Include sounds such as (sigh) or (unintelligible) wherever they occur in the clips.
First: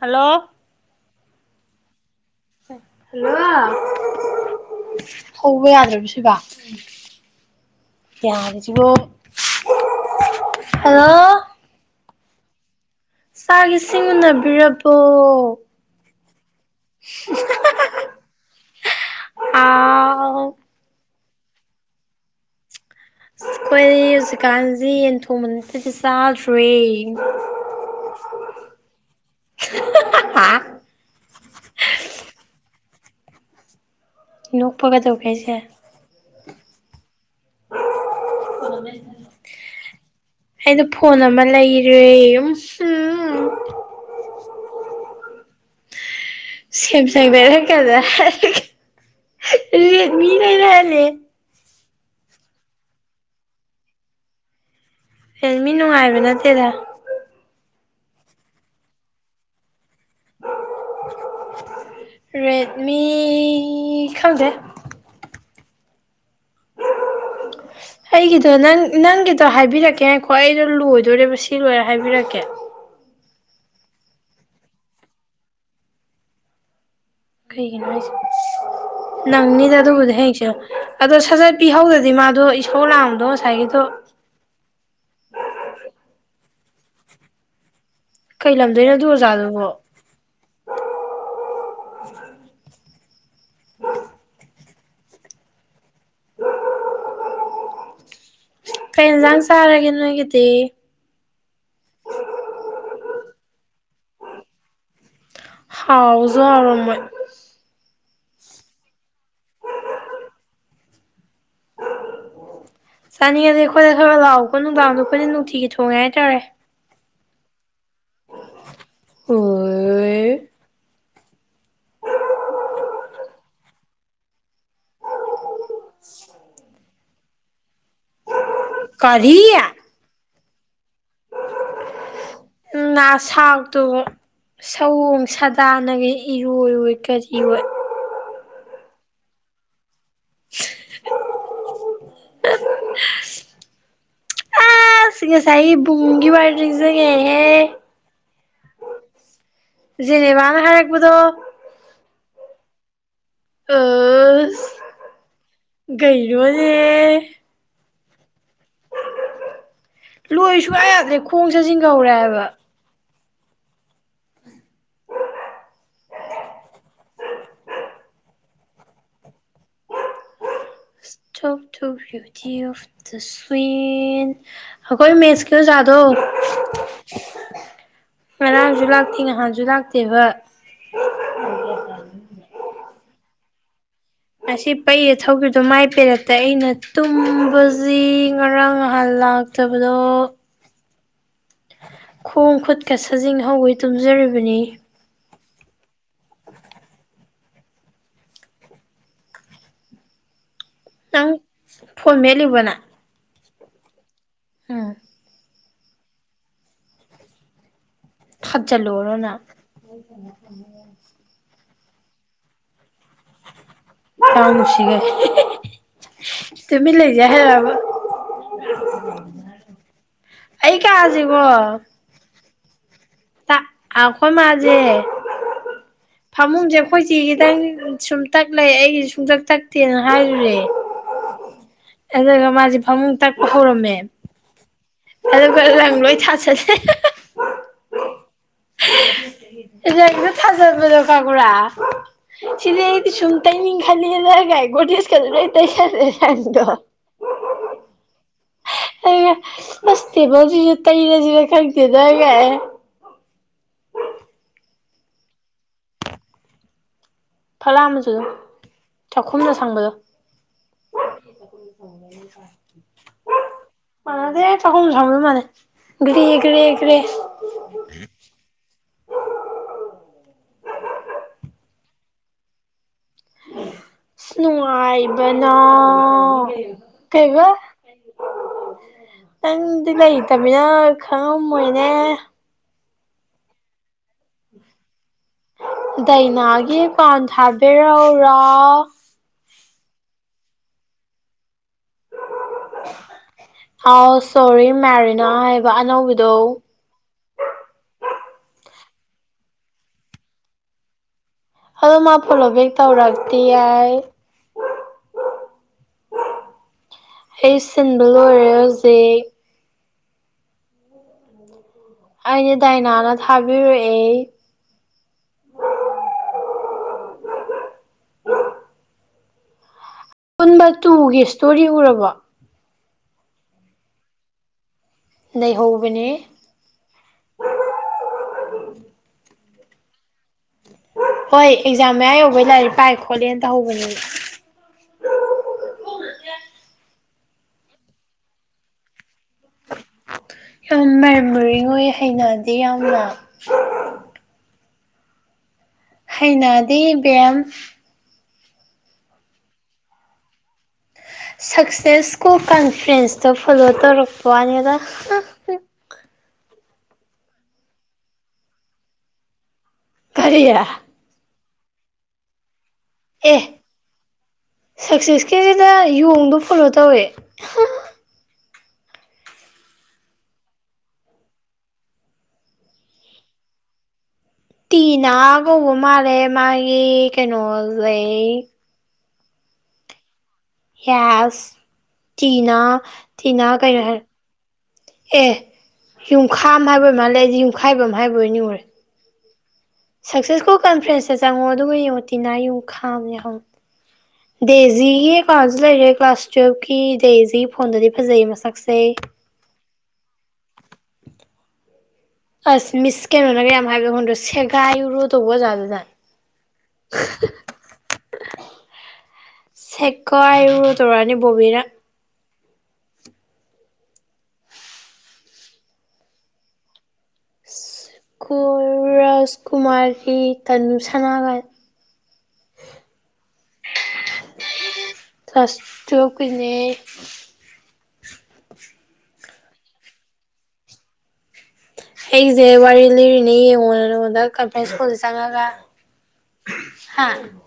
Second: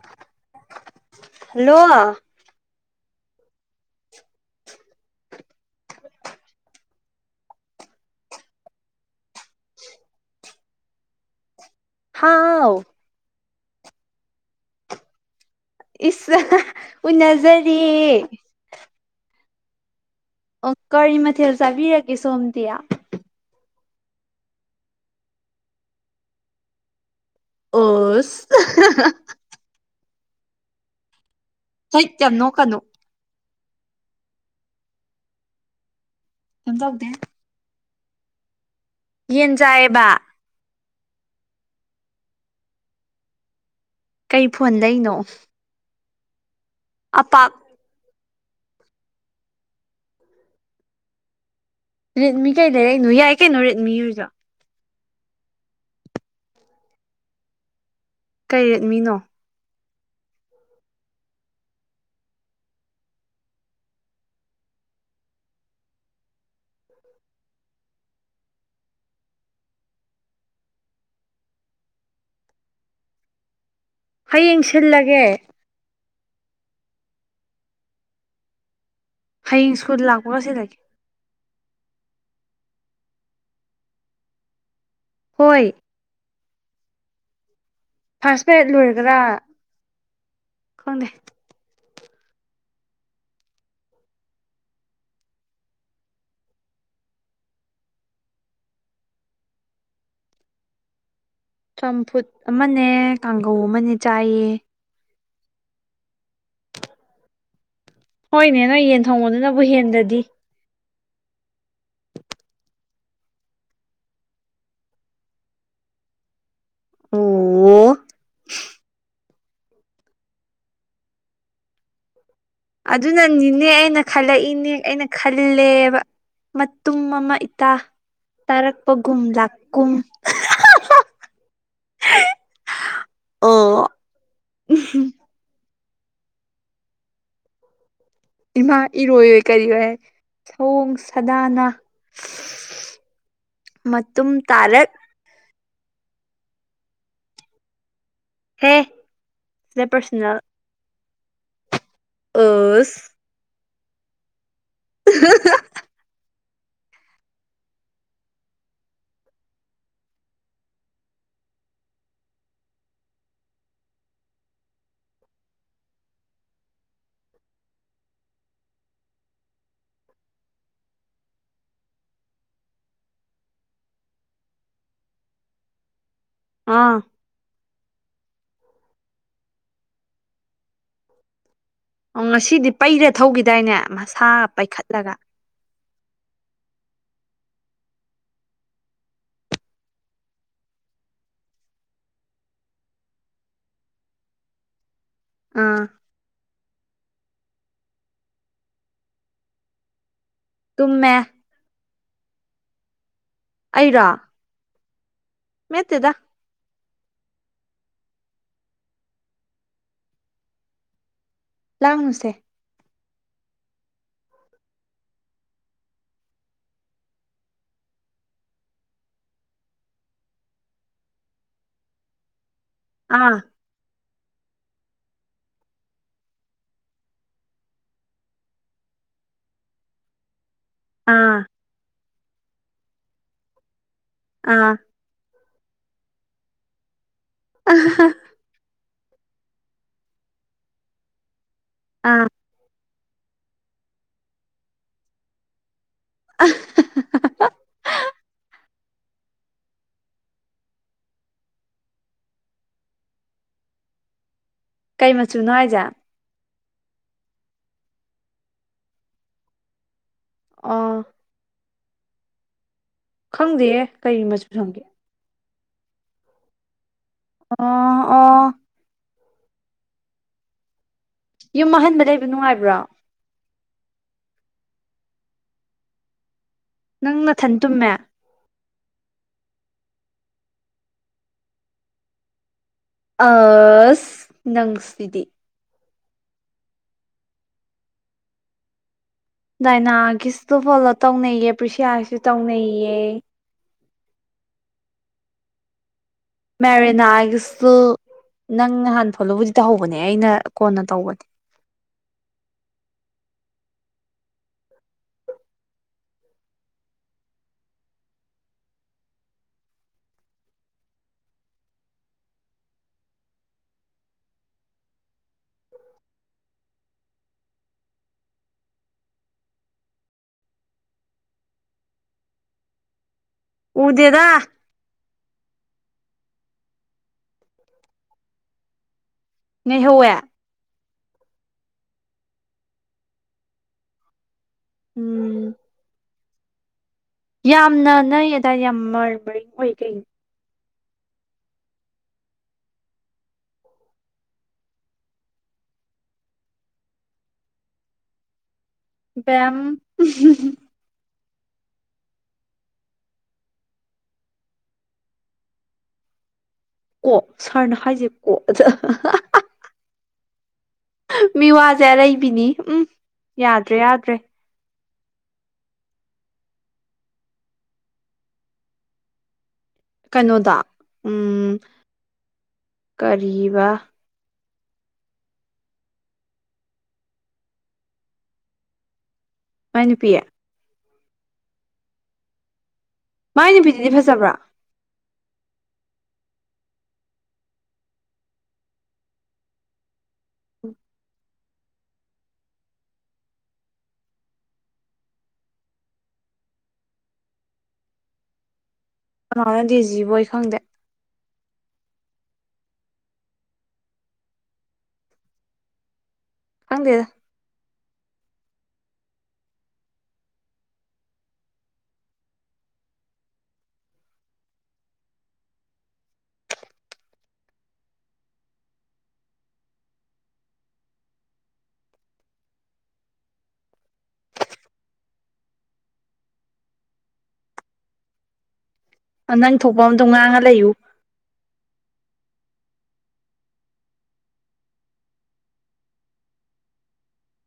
Hello. Hello. Hello ꯍꯧꯕ ꯌꯥꯗ꯭ꯔꯕ ꯁꯤꯕꯣ ꯌꯥꯕꯁꯤꯕꯨ ꯍꯜꯂꯣ꯫ ꯍꯥꯥꯎ꯫ ꯆꯥꯛ ꯏꯁꯤꯡ ꯎꯅꯕꯤꯔꯕꯣ꯫ ꯏꯁ (unintelligible) ꯎꯅꯥꯖꯔꯦ꯫ ꯍꯥꯎ ꯑꯣ ꯀꯔꯤ ꯃꯊꯦꯜ ꯆꯥꯕꯤꯔꯒꯦ ꯁꯣꯝꯗꯤ꯫ ꯑꯈꯣꯏ ꯍꯧꯖꯤꯛꯀꯥꯟꯖꯤ ꯌꯦꯟ ꯊꯣꯡꯕ ꯅꯠꯇꯔꯗꯤ ꯆꯥꯗ꯭ꯔꯦ꯫ ꯑꯣꯁ (unintelligible) ꯍꯥꯏꯠ ꯌꯥꯝ ꯅꯣꯛꯀꯅꯨ꯫ ꯅꯣꯛꯄ ꯀꯩꯗꯧꯒꯦ ꯍꯥꯏꯖꯦ꯫ ꯀꯩꯝ ꯇꯧꯗꯦ꯫ (unintelligible) ꯌꯦꯟ ꯆꯥꯏꯌꯦꯕ꯫ ꯑꯩꯗꯣ ꯐꯣꯟ ꯑꯃ ꯂꯩꯔꯦ ꯎꯝꯍꯨꯝ ꯀꯩ ꯐꯣꯟ ꯂꯩꯅꯣ ꯁꯦꯝꯁꯪ ꯑꯄꯥꯛ ꯂꯩꯔꯛꯀꯥꯗꯔꯥ ꯍꯥꯏꯔꯒꯥ ꯔꯦꯗꯃꯤ ꯂꯩꯔꯥ ꯍꯟꯂꯛꯑꯦ ꯔꯦꯗꯃꯤ ꯀꯩ ꯂꯩꯔꯛꯏꯅꯣ ꯌꯥꯏ ꯀꯩꯅꯣ ꯔꯦꯗꯃꯤꯗꯨꯁꯣ꯫ ꯔꯦꯜꯃꯤ ꯅꯨꯡꯉꯥꯏꯕ ꯅꯠꯇꯦꯗ꯫ ꯀꯩ ꯔꯦꯠꯃꯤꯅꯣ꯫ (unintelligible) ꯔꯦꯠꯃꯤ ꯈꯪꯗꯦ꯫ (unintelligible) ꯑꯩꯒꯤꯗꯣ ꯅꯪ ꯅꯪꯒꯤꯗꯣ ꯍꯥꯏꯕꯤꯔꯛꯀꯦ ꯉꯥꯏꯈꯣ ꯑꯩꯗꯣ ꯂꯣꯏꯗꯣꯔꯦꯕ ꯁꯤ ꯂꯣꯏꯔ ꯍꯥꯏꯕꯤꯔꯛꯀꯦ꯫ ꯍꯌꯦꯡ ꯁꯤꯜꯂꯒꯦ ꯀꯩꯒꯤꯅꯣ ꯍꯥꯏꯁꯦ ꯍꯌꯦꯡ ꯅꯪꯅꯤꯗ ꯁ꯭ꯀꯨꯜ ꯑꯗꯨꯕꯨꯗꯤ ꯍꯌꯦꯡ ꯂꯥꯛꯄꯒ ꯁꯤꯟꯂꯣ ꯁꯤꯜꯂꯒꯦ ꯑꯗꯣ ꯁꯥꯖꯠ ꯄꯤꯍꯧꯗ꯭ꯔꯗꯤ ꯃꯥꯗꯣ ꯏꯁꯧ ꯂꯥꯡꯕꯗꯣ ꯉꯁꯥꯏꯒꯤꯗꯣ꯫ ꯍꯣꯏ ꯐꯥꯔꯁ ꯀꯩ ꯄꯦꯔꯠ ꯂꯝꯗꯩꯅꯣ ꯑꯗꯨ ꯂꯣꯏꯔꯒꯔꯥ ꯑꯣꯖꯥꯗꯨꯕꯣ ꯈꯪꯗꯦ꯫ (unintelligible) ꯀꯩ ꯏꯟꯖꯥꯡ ꯆꯥꯔꯒꯦ ꯅꯣꯏꯒꯤꯗꯤ꯫ ꯆꯝꯐꯨꯠ ꯑꯃꯅꯦ ꯀꯥꯡꯒꯧ ꯑꯃꯅꯦ ꯆꯥꯏꯌꯦ꯫ ꯍꯥꯎꯁꯨ ꯍꯥꯎꯔꯝꯃꯣꯏ ꯍꯣꯏꯅꯦ ꯅꯣꯏ ꯌꯦꯟ ꯊꯣꯡꯕꯗꯨꯅꯕꯨ ꯍꯦꯟꯗꯗꯤ꯫ ꯆꯥꯅꯤꯡꯉꯗꯤ ꯑꯩꯈꯣꯏꯗ ꯈꯔ ꯂꯥꯛꯑꯣꯕ ꯅꯨꯡꯗꯥꯡꯗꯣ ꯑꯩꯈꯣꯏꯗ ꯅꯨꯡꯇꯤꯒꯤ ꯊꯣꯡꯉꯦ ꯍꯥꯏꯇꯥꯔꯦ꯫ ꯑꯣ ꯑꯣ ꯑꯗꯨꯅꯅꯤꯅꯦ ꯑꯩꯅ ꯈꯜꯂꯛꯏꯅꯦ ꯑꯩꯅ ꯈꯜꯂꯦꯕ (unintelligible) ꯇꯨꯝ ꯑꯃ ꯏꯇꯥ ꯇꯥꯔꯛꯄꯒꯨꯝ ꯀꯔꯤ ꯂꯥꯛꯀꯨꯝ꯫ ꯑꯥ ꯅꯁꯥꯛꯇꯨꯒ ꯁꯑꯣꯡ ꯁꯥꯗꯥꯅꯒꯦ ꯏꯔꯣꯏ ꯋꯣꯏ ꯀꯔꯤꯑꯣꯏ꯫ ꯏꯃꯥ ꯏꯔꯣꯏ ꯑꯣꯏ ꯀꯔꯤꯑꯣꯏ ꯁꯑꯣꯡ ꯁꯥꯗꯥꯅ ꯃꯇꯨꯝ ꯇꯥꯔꯛ ꯑꯁ ꯉꯁꯥꯏꯒꯤ ꯕꯨꯡꯒꯤ ꯋꯥꯔꯤꯗꯨ ꯅꯤꯡꯖꯪꯉꯛꯏꯍꯦ꯫ ꯍꯦ ꯁꯤꯗ (inaudible) ꯄꯔꯁꯣꯅꯦꯜ ꯖꯦꯅꯦꯕꯥꯅ ꯍꯥꯏꯔꯛꯄꯗꯣ ꯑꯁ ꯑꯁ ꯀꯩꯩꯅꯣꯅꯦ ꯂꯣꯏ ꯁꯨꯡꯌꯥ ꯌꯥꯗ꯭ꯔꯦ ꯈꯣꯡ ꯁꯖꯤꯡꯒ ꯍꯧꯔꯦ ꯍꯥꯏꯕ꯫ (unintelligible) (unintelligible) ꯑꯈꯣꯏ ꯃꯦꯁ ꯀꯤ ꯑꯣꯖꯥꯗꯣ ꯑꯥ ꯉꯔꯥꯡꯁꯨ ꯂꯥꯛꯇꯦ ꯅꯍꯥꯟꯁꯨ ꯂꯥꯛꯇꯦꯕ ꯑꯣ ꯉꯁꯤꯗꯤ ꯄꯩꯔ ꯊꯧꯈꯤꯗꯥꯏꯅꯦ ꯃꯥꯁꯦ ꯑꯁꯤ ꯄꯩꯔ ꯊꯧꯈꯤ ꯃꯥꯏ ꯄꯦꯔꯛꯇ ꯑꯩꯅ ꯇꯨꯝꯕꯁꯤ ꯉꯔꯥꯡ ꯅꯍꯥꯟ ꯂꯥꯛꯇꯕꯗꯣ ꯈꯣꯡ ꯈꯨꯠꯀ ꯁꯥꯖꯤꯡ ꯍꯧꯒꯩ ꯇꯨꯝꯖꯔꯤꯕꯅꯤ ꯑꯥ ꯇꯨꯝꯃꯦ ꯅꯪ ꯐꯣꯟ ꯃꯦꯠꯂꯤꯕ ꯅꯪ ꯑꯩꯔꯣ ꯎꯝ ꯃꯦꯠꯇꯦꯗ ꯊꯥꯖꯜꯂꯨꯔꯣ ꯅꯪ ꯂꯥꯡꯅꯨꯁꯦ ꯂꯥꯡꯅꯨꯁꯦ ꯒꯥꯏ ꯍꯥꯢꯌꯦ ꯇꯨꯃꯤꯟ ꯂꯩꯖꯦ ꯍꯥꯏꯔꯕ (unintelligible) ꯑꯩ ꯀꯥꯖꯦꯕꯣ ꯑꯥ ꯑꯥ ꯑꯈꯣꯏ ꯃꯥꯖꯦ ꯐꯃꯨꯡꯁꯦ ꯑꯈꯣꯏ ꯆꯦ ꯒꯤꯗꯪ ꯁꯨꯝ ꯇꯛ ꯂꯩ ꯑꯩꯒꯤꯁꯦ ꯁꯨꯡꯇꯛ ꯇꯛꯇꯦꯅ ꯍꯥꯏꯔꯨꯔꯦ ꯑꯥ ꯑꯗꯨꯒ ꯃꯥꯁꯦ ꯐꯃꯨꯡ ꯇꯛꯄ ꯍꯧꯔꯝꯃꯦ ꯑꯥ ꯑꯗꯨꯒ ꯂꯪ ꯂꯣꯏ ꯊꯥ ꯆꯜꯂꯦ (unintelligible) ꯂꯪꯗꯣ ꯊꯥꯖꯤꯟꯕꯗꯣ ꯈꯪꯕꯔꯥ ꯑꯥ ꯁꯤꯗꯤ ꯑꯩꯗꯤ ꯁꯨꯝ ꯇꯩꯅꯤꯡꯈꯠꯂꯛꯑꯦꯗ ꯀꯥꯏ ꯒꯣꯗꯦꯁ ꯀꯥꯁꯦ ꯂꯣꯏ ꯇꯩꯁꯟ (unintelligible) ꯑꯩꯅ ꯕꯁꯇꯦꯕꯜꯁꯤꯁꯨ ꯇꯩꯔꯁꯤꯔ ꯈꯪꯗꯦꯗ ꯒꯥꯢꯅ ꯀꯩ ꯃꯆꯨꯅꯣ ꯍꯥꯏꯖꯦ ꯐꯥꯛꯂꯥꯡ ꯃꯆꯨꯗꯣ ꯆꯥꯛꯈꯨꯝꯗ ꯁꯪꯕꯗꯣ ꯑꯥ ꯍ (inaudible) ꯈꯪꯗꯦꯌꯦ ꯀꯩ ꯃꯆꯨ ꯁꯪꯒꯦ ꯀꯥꯎꯔꯤ ꯃꯥꯟꯂꯦ ꯒꯔꯦ ꯒꯔꯦ ꯒꯔꯦ ꯑꯣ ꯑꯣ ꯌꯨꯝ ꯑꯍꯟꯕ ꯂꯩꯕ ꯅꯨꯡꯉꯥꯏꯕ꯭ꯔꯣ ꯅꯨꯡꯉꯥꯏꯕꯅ ꯅꯪ ꯀꯩꯕ ꯅꯊꯟ ꯇꯨꯝꯃꯦ ꯅꯪꯗꯤ ꯂꯩꯇꯝꯃꯤꯅ ꯈꯪꯉꯝꯃꯣꯏꯅꯦ ꯑꯁ ꯅꯪꯁꯤꯗꯤ ꯗꯥꯏꯅꯥꯒꯤ ꯄꯥꯟ ꯊꯥꯕꯩ (unintelligible) ꯔꯧ ꯔꯥꯎ ꯗꯥꯏꯅꯥꯒꯤ ꯁꯨ ꯐꯣꯂꯣ ꯇꯧꯅꯩꯌꯦ ꯄ꯭ꯔꯤꯁꯤꯌꯥꯁꯨ ꯇꯧꯅꯩꯌꯦ ꯑꯥꯎ ꯁꯣꯔꯤ ꯃꯦꯔꯤꯅꯥ ꯍꯥꯏꯕ ꯑꯅꯧꯕꯤꯗꯣ ꯃꯦꯔꯤꯅꯥꯒꯤꯁꯨ ꯅꯪ ꯉꯍꯥꯟ ꯐꯣꯂꯣꯕꯨꯗꯤ ꯇꯧꯍꯧꯕꯅꯦ ꯑꯩꯅ ꯀꯣꯟꯅ ꯇꯧꯕꯅꯦ ꯑꯗꯣ ꯃꯥ ꯐꯣꯂꯣ ꯕꯦꯛ ꯇꯧꯔꯛꯇꯤꯌꯦ ꯑꯩ ꯁꯤꯟꯕ ꯂꯣꯏꯔꯦ ꯍꯧꯖꯤꯛ ꯑꯩꯗꯤ ꯗꯥꯏꯅꯥꯅ ꯊꯥꯕꯤꯔꯛꯑꯦ ꯑꯄꯨꯟꯕ ꯇꯨꯒꯤ ꯏꯁꯇꯣꯔꯤ ꯎꯔꯕꯣ ꯎꯗꯦꯗ ꯅꯩꯍꯧꯕꯅꯦꯍꯦ ꯅꯩꯍꯧꯋꯦ ꯍꯣꯏ ꯑꯦꯛꯖꯥꯝ ꯃꯌꯥ ꯌꯧꯕꯩ ꯂꯥꯏꯔꯤꯛ ꯄꯥꯏ ꯈꯣꯠꯂꯦꯅ ꯇꯧꯍꯧꯕꯅꯦꯕ ꯎꯝ ꯌꯥꯝꯅ ꯅꯣꯏ ꯑꯗꯥꯏꯗꯣ ꯌꯥꯝ ꯃꯔ ꯃꯔꯤꯡ ꯑꯣꯏꯌꯦ ꯀꯩꯒꯤꯅꯣ ꯌꯥꯝ ꯃꯔ ꯃꯔꯤꯡ ꯑꯣꯏ ꯍꯩꯅꯗꯦ ꯌꯥꯝꯅ ꯍꯩꯅꯗꯦ ꯢꯕꯦꯝ ꯕꯦꯝ ꯁꯛꯁꯦꯁ ꯁ꯭ꯀꯨꯜ ꯀꯟꯐ꯭ꯔꯦꯟꯁꯇꯣ ꯐꯣꯂꯣ ꯇꯧꯔꯛꯄꯥꯋꯅꯤꯗ ꯀꯣ ꯁꯥꯔꯅ ꯍꯥꯏꯖꯦꯕꯀꯣ ꯑꯗ ꯀꯔꯤ ꯃꯤꯋꯥꯖꯦ ꯑꯔꯩꯕꯤꯅꯤ ꯎꯝ ꯌꯥꯗ꯭ꯔꯦ ꯌꯥꯗ꯭ꯔꯦ ꯁꯛꯁꯦꯁꯀꯤꯖꯤꯗ ꯌꯣꯡꯗꯣ ꯐꯣꯂꯣ ꯇꯧꯋꯦ ꯀꯩꯅꯣꯗꯣ ꯎꯝ ꯀꯔꯤꯕ ꯇꯤꯅꯥ ꯀꯧꯕ ꯃꯥꯜꯂꯦ ꯃꯥꯒꯤ ꯀꯩꯅꯣꯖꯦ ꯃꯥꯏ ꯅꯨꯄꯤ ꯌꯦꯁ ꯇꯤꯅꯥ ꯇꯤꯅꯥ ꯃꯥꯏ ꯀꯩꯅꯣ ꯅꯨꯄꯤꯗꯨꯗꯤ ꯍꯥꯏ ꯐꯖꯕ꯭ꯔꯥ ꯑꯦ ꯌꯨꯝꯈꯥꯝ ꯍꯥꯏꯕꯣꯏ ꯑꯣꯏ ꯃꯥꯜꯂꯦ ꯑꯩꯗꯤ ꯌꯨꯝꯈꯥꯏꯕꯝ ꯍꯥꯏꯕꯣꯏ ꯅꯤꯡꯉꯨꯔꯦ ꯁꯛꯁꯦꯁ ꯁ꯭ꯀꯨꯜ ꯀꯟꯐ꯭ꯔꯦꯟꯁꯦ ꯆꯪꯉꯣ ꯑꯗꯨꯒ ꯌꯦꯡꯉꯣ ꯇꯤꯅꯥ ꯌꯨꯡꯈꯥꯝꯅ ꯌꯥꯎꯍꯧꯕꯅꯦ ꯗꯦꯖꯤꯒꯤ ꯑꯦꯀꯥꯎꯟꯖꯨ ꯂꯩꯔꯦ ꯀ꯭ꯂꯥꯁ ꯇꯨꯌꯦꯜꯐꯀꯤ ꯗꯦꯖꯤ ꯐꯣꯟꯗꯗꯤ ꯐꯖꯩ ꯃꯁꯛꯁꯦ ꯀꯅꯥꯅꯣ ꯗꯦꯖꯤꯕꯣ ꯑꯩ ꯈꯪꯗꯦ ꯑꯁ ꯃꯤꯁ ꯀꯩꯅꯣꯅꯒ ꯌꯥꯝ ꯍꯥꯏꯕꯗꯣ ꯈꯪꯗꯔꯣ ꯁꯦꯒꯥꯏꯌꯨꯔꯣ ꯇꯧꯕ ꯑꯣꯖꯥꯗꯨꯅ ꯈꯪꯗꯦꯗ ꯁꯦꯒꯥꯏꯌꯨꯔꯣ ꯇꯧꯔꯛꯑꯅꯤ ꯕꯣꯕꯤꯅ ꯀꯨꯔ ꯔꯥꯖꯀꯨꯃꯥꯔꯤ ꯇꯅꯨ ꯁꯅꯥ ꯒꯥꯏꯅ (unintelligible) ꯀꯂꯥ꯭ꯁ ꯇꯨꯌꯦꯜꯐ ꯀꯤꯅꯦ ꯅꯪ ꯊꯣꯛꯄ ꯑꯃꯗꯨꯝ ꯉꯥꯡꯉ ꯂꯩꯌꯨ ꯑꯩꯒꯤꯖꯦ ꯋꯥꯔꯤ ꯂꯤꯔꯤꯅꯦ ꯌꯦꯡꯉꯣꯅ ꯅꯉꯣꯟꯗ ꯀꯟꯐ꯭ꯔꯦꯟꯁ ꯁ꯭ꯀꯨꯜꯖꯦ ꯆꯪꯉꯒ ꯍꯥ (unintelligible)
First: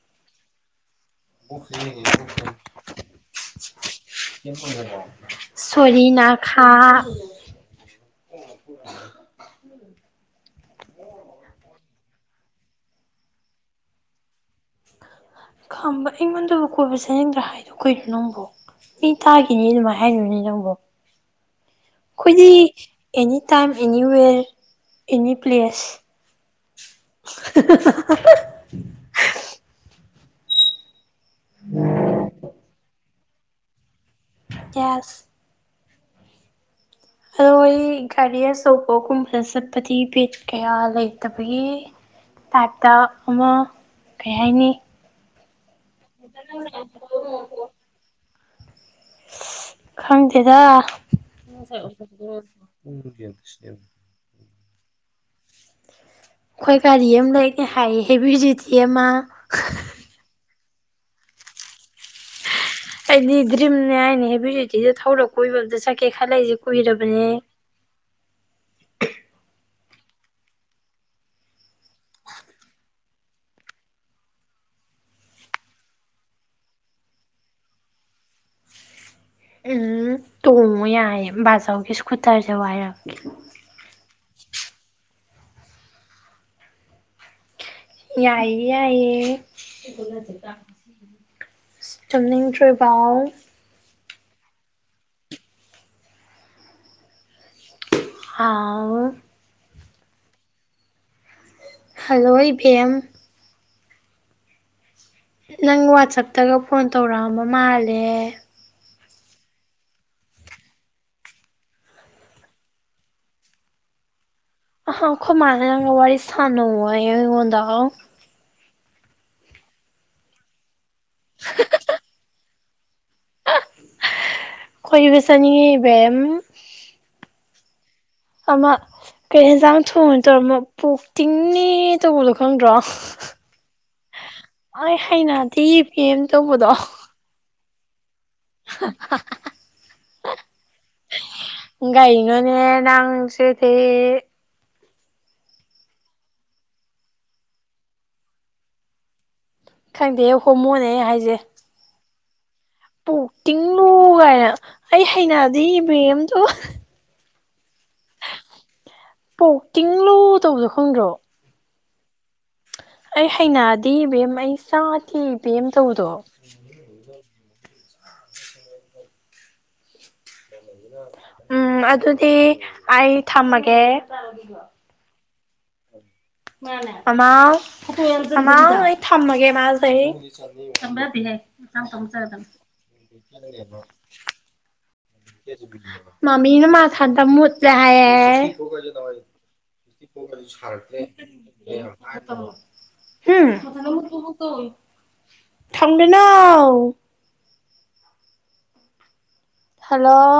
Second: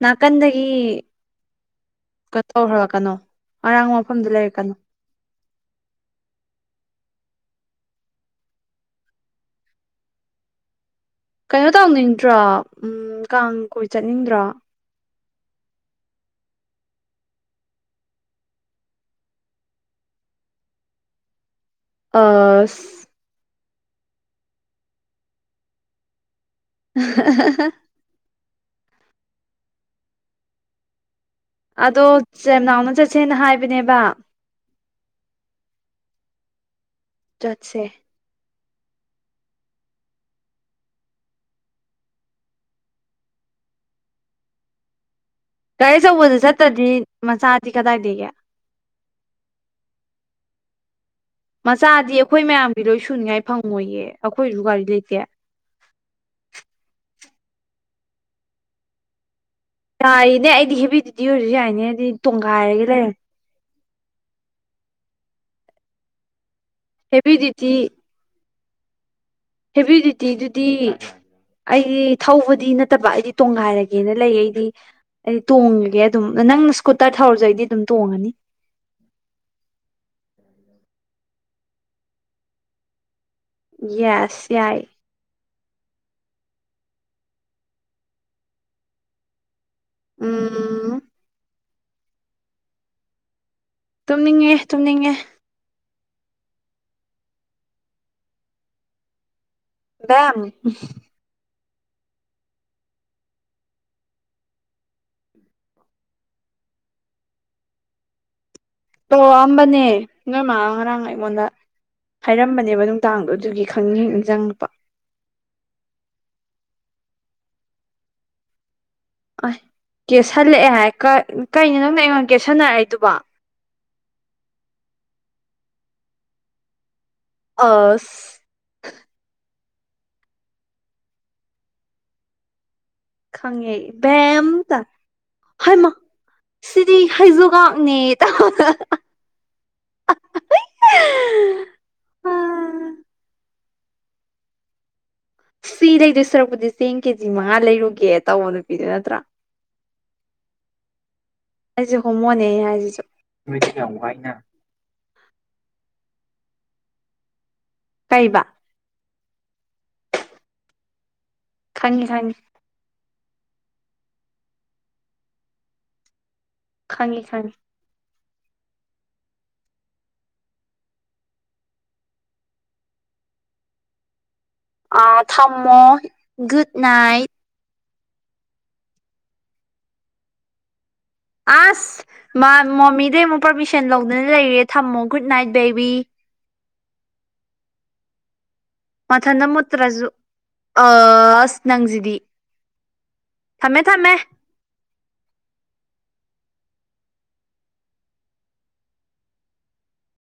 ꯅꯥꯀꯟꯗꯒꯤ ꯀꯠ ꯇꯧꯍꯜꯂꯛꯀꯅꯣ ꯑꯔꯥꯡꯕ ꯃꯐꯝꯗ ꯂꯩꯔꯛꯀꯅꯨ ꯁꯣꯔꯤ ꯅꯥꯈꯥ ꯀꯩꯅꯣ ꯇꯧꯅꯤꯡꯗ꯭ꯔꯣ ꯎꯝ ꯀꯥꯡ ꯀꯣꯏ ꯆꯠꯅꯤꯡꯗ꯭ꯔꯣ ꯈꯥꯝꯕ ꯑꯩꯉꯣꯟꯗꯕꯨ ꯀꯣꯜ ꯄꯩꯁꯥ ꯌꯦꯡꯒꯦ ꯍꯥꯏꯗꯣ ꯀꯩꯒꯤ ꯅꯪꯕꯣ ꯃꯤ ꯇꯥꯒꯤꯅꯤ ꯑꯗꯨꯃꯥꯏꯅ ꯍꯥꯏꯅꯨꯅꯦ ꯅꯪꯕꯨ ꯑꯩꯈꯣꯏꯗꯤ ꯑꯁ any time anywhere any place (unintelligible) ꯑꯗꯣ ꯆꯦꯅꯥꯎꯅ ꯆꯠ ꯁꯦꯅ ꯍꯥꯏꯕꯅꯦꯕ ꯌꯦꯁ ꯑꯗꯣ ꯆꯠꯁꯦ ꯑꯩ ꯒꯥꯔꯤ ꯑꯆꯧꯕꯒꯨꯝꯕꯗ ꯆꯠꯄꯗꯤ ꯕꯤꯠ ꯀꯌꯥ ꯂꯩꯇꯕꯒꯤ ꯇꯥꯏꯞꯇ ꯑꯃ ꯀꯩ ꯍꯥꯏꯅꯤ ꯒꯥꯔꯤ ꯑꯆꯧꯕꯗ ꯆꯠꯇ꯭ꯔꯗꯤ ꯃꯆꯥꯗꯤ ꯀꯗꯥꯏꯗꯒꯤ (unintelligible) ꯈꯪꯗꯦꯗ ꯃꯆꯥꯗꯤ ꯑꯩꯈꯣꯏ ꯃꯌꯥꯝꯒꯤ ꯂꯣꯏ ꯁꯨꯅꯤꯉꯥꯏ ꯐꯪꯉꯣꯏꯌꯦ ꯑꯩꯈꯣꯏꯖꯧ ꯒꯥꯔꯤ ꯂꯩꯇꯦ ꯑꯩꯈꯣꯏ ꯒꯥꯔꯤ ꯑꯃ ꯂꯩꯒꯦ ꯍꯥꯏꯌꯦ ꯍꯦꯕꯤ ꯗ꯭ꯌꯨꯇꯤ ꯑꯃ ꯌꯥꯏꯅꯦ ꯑꯩꯗꯤ ꯍꯦꯕꯤ ꯗ꯭ꯌꯨꯇꯤ ꯑꯣꯢꯔꯖꯨ ꯌꯥꯏꯅꯦ ꯑꯗꯤ ꯇꯣꯡꯒꯥꯏꯔꯒ ꯂꯩꯔꯦ ꯑꯩꯗꯤ ꯗ꯭ꯔꯤꯝꯅꯦ ꯍꯥꯏꯅꯦ ꯍꯦꯕꯤ ꯗ꯭ꯌꯨꯇꯤ ꯊꯧꯔ ꯀꯣꯏꯕ ꯆꯠꯀꯦ ꯈꯜꯂꯛꯏꯖꯦ ꯍꯦꯕꯤ ꯗ꯭ꯌꯨꯇꯤ ꯍꯦꯕꯤ ꯗ꯭ꯌꯨꯇꯤ ꯗꯨꯗꯤ ꯑꯩꯗꯤ ꯊꯧꯕꯗꯤ ꯅꯠꯇꯕ ꯑꯩꯗꯤ ꯇꯣꯡꯒꯥꯏꯔꯒꯦꯅ ꯂꯩ ꯑꯩꯗꯤ ꯑꯩꯗꯤ ꯇꯣꯡꯉꯒꯦ ꯑꯗꯨꯝ ꯅꯪꯅ ꯁ꯭ꯀꯨꯇꯔ ꯊꯧꯔꯁꯨ ꯑꯩꯗꯤ ꯑꯗꯨꯝ ꯇꯣꯡꯉꯅꯤ ꯎꯝ ꯇꯣꯡꯉꯨ ꯌꯥꯏꯌꯦ ꯕꯥꯆꯧꯒꯤ ꯁ꯭ꯀꯨꯇꯔꯖꯦ ꯋꯥꯏꯔꯛꯀꯦ ꯌꯦꯁ ꯌꯥꯏ ꯌꯥꯏꯌꯦ ꯌꯥꯏꯌꯦ ꯎꯝ (unintelligible) ꯇꯨꯝꯅꯤꯡꯗ꯭ꯔꯤꯕꯥꯎ ꯇꯨꯝꯅꯤꯡꯉꯦ ꯇꯨꯝꯅꯤꯡꯉꯦ ꯍꯥꯎ (unintelligible) ꯕꯦꯝ (unintelligible) ꯍꯜꯂꯣ ꯏꯕꯦꯝ ꯅꯪ ꯋꯥꯆꯞꯇꯒ ꯐꯣꯟ ꯇꯧꯔꯛꯑꯝꯕ ꯃꯥꯜꯂꯦ ꯇꯣꯔꯛꯑꯝꯕꯅꯦ ꯅꯣꯏ ꯃꯥꯅ ꯉꯔꯥꯡ ꯑꯩꯉꯣꯟꯗ ꯍꯥꯏꯔꯝꯕꯅꯦꯕ ꯅꯨꯡꯗꯥꯡꯗꯣ ꯑꯗꯨꯒꯤ ꯈꯪꯅꯤꯡꯅꯤꯡꯍꯛ ꯅꯤꯡꯖꯪꯉꯛꯄ ꯑꯍ ꯈꯣꯏ ꯃꯥꯅ ꯅꯪꯒ ꯋꯥꯔꯤ ꯁꯅꯧ ꯍꯥꯏꯌꯦ ꯑꯩꯉꯣꯟꯗ ꯑ ꯑꯥꯏ ꯀꯦꯁꯜꯂꯛꯑꯦ ꯍꯥꯏ ꯀ ꯀꯩꯅꯣ ꯅꯪꯅ ꯑꯩꯉꯣꯟꯗ ꯀꯦꯁꯟꯅꯔꯛꯏꯗꯨꯕꯣ ꯈꯣꯏꯕ ꯆꯠꯅꯤꯡꯉꯤ ꯢꯕꯦꯝ ꯑꯥꯁ ꯑꯃ ꯀꯩ ꯌꯦꯟꯖꯥꯡ ꯊꯣꯡꯏꯅꯣ ꯇꯧꯔ ꯑꯃ ꯄꯣꯛ ꯇꯤꯡꯅꯦ ꯇꯧꯕꯗꯣ ꯈꯪꯗ꯭ꯔꯣ ꯈꯪꯉꯦ ꯑꯩ ꯑꯩ ꯍꯩꯅꯗꯤ ꯏꯕꯦꯝ ꯇꯧꯕꯗꯣ ꯍꯥꯖꯨꯒꯛꯅꯦ ꯇꯧꯕꯗꯣ ꯍꯥꯍꯥ ꯍꯥ (unintelligible) ꯑ ꯒꯩꯅꯣꯅꯦ ꯅꯪꯁꯤꯗꯤ ꯁꯤ ꯂꯩꯗꯣꯏ ꯁꯔꯨꯛꯄꯨꯗꯤ ꯆꯦꯡ ꯀꯦꯖꯤ ꯃꯉꯥ ꯂꯩꯔꯨꯒꯦ ꯇꯧꯕ ꯅꯨꯄꯤꯗꯨ ꯅꯠꯇ꯭ꯔꯣ ꯈꯪꯗꯦꯍꯦ ꯍꯣꯃꯣꯅꯦ ꯑꯩꯅ ꯍꯥꯏꯖꯦ ꯑꯩꯁꯨꯅꯦ ꯍꯣꯃꯣꯅꯦ ꯍꯥꯏꯁꯤꯁꯨ ꯅꯣꯢꯗꯤ ꯇꯤꯡꯂꯨ ꯌꯝ ꯋꯥꯢꯅ ꯀꯥꯏꯅ ꯑꯩ ꯍꯩꯅꯗꯤ ꯏꯕꯦꯝ ꯑꯗꯨ ꯇꯧꯋꯥ ꯀꯩꯕ ꯄꯣꯛ ꯇꯤꯡꯂꯣ ꯇꯧꯕꯗꯣ ꯈꯪꯗ꯭ꯔꯣ ꯈꯪꯉꯦ ꯈꯪꯉꯦ ꯑꯩ ꯍꯩꯅꯗꯦ ꯏꯕꯦꯝ ꯑꯩ ꯆꯥꯗꯦ ꯏꯕꯦꯝ ꯇꯧꯕꯗꯣ ꯈꯪꯉꯦ ꯈꯪꯉꯦ ꯎꯝ ꯑꯗꯨꯗꯤ ꯑꯩ ꯊꯝꯃꯒꯦ ꯑ ꯊꯝꯃꯣ ꯒꯨꯗ ꯅꯥꯏꯠ ꯑꯃꯥꯎ ꯑꯃꯥꯎ ꯑꯩ ꯊꯝꯃꯒꯦ ꯃꯥꯁꯦ ꯊꯝꯕ ꯌꯗꯦꯍꯦ ꯑꯁ ꯃꯣꯃꯤꯗꯩ ꯑꯃꯨꯛ ꯄꯔꯃꯤꯁꯟ ꯂꯧꯗꯨꯅ ꯂꯩꯔꯦ ꯊꯝꯃꯣ ꯒꯨꯗ ꯅꯥꯏꯠ ꯕꯦꯕꯤ꯫ ꯃꯝꯃꯤꯅ ꯃꯥꯊꯟꯗ ꯃꯨꯠꯂꯦ ꯍꯥꯏꯌꯦ꯫ ꯃꯊꯟꯇ ꯃꯨꯠꯇꯔꯖꯨ ꯑꯁ ꯅꯪꯁꯤꯗꯤ꯫ ꯊꯝꯃꯦ ꯊꯝꯃꯦ ꯎꯝ (inaudible) ꯊꯝꯒꯅꯣꯅ ꯍꯜꯂꯣ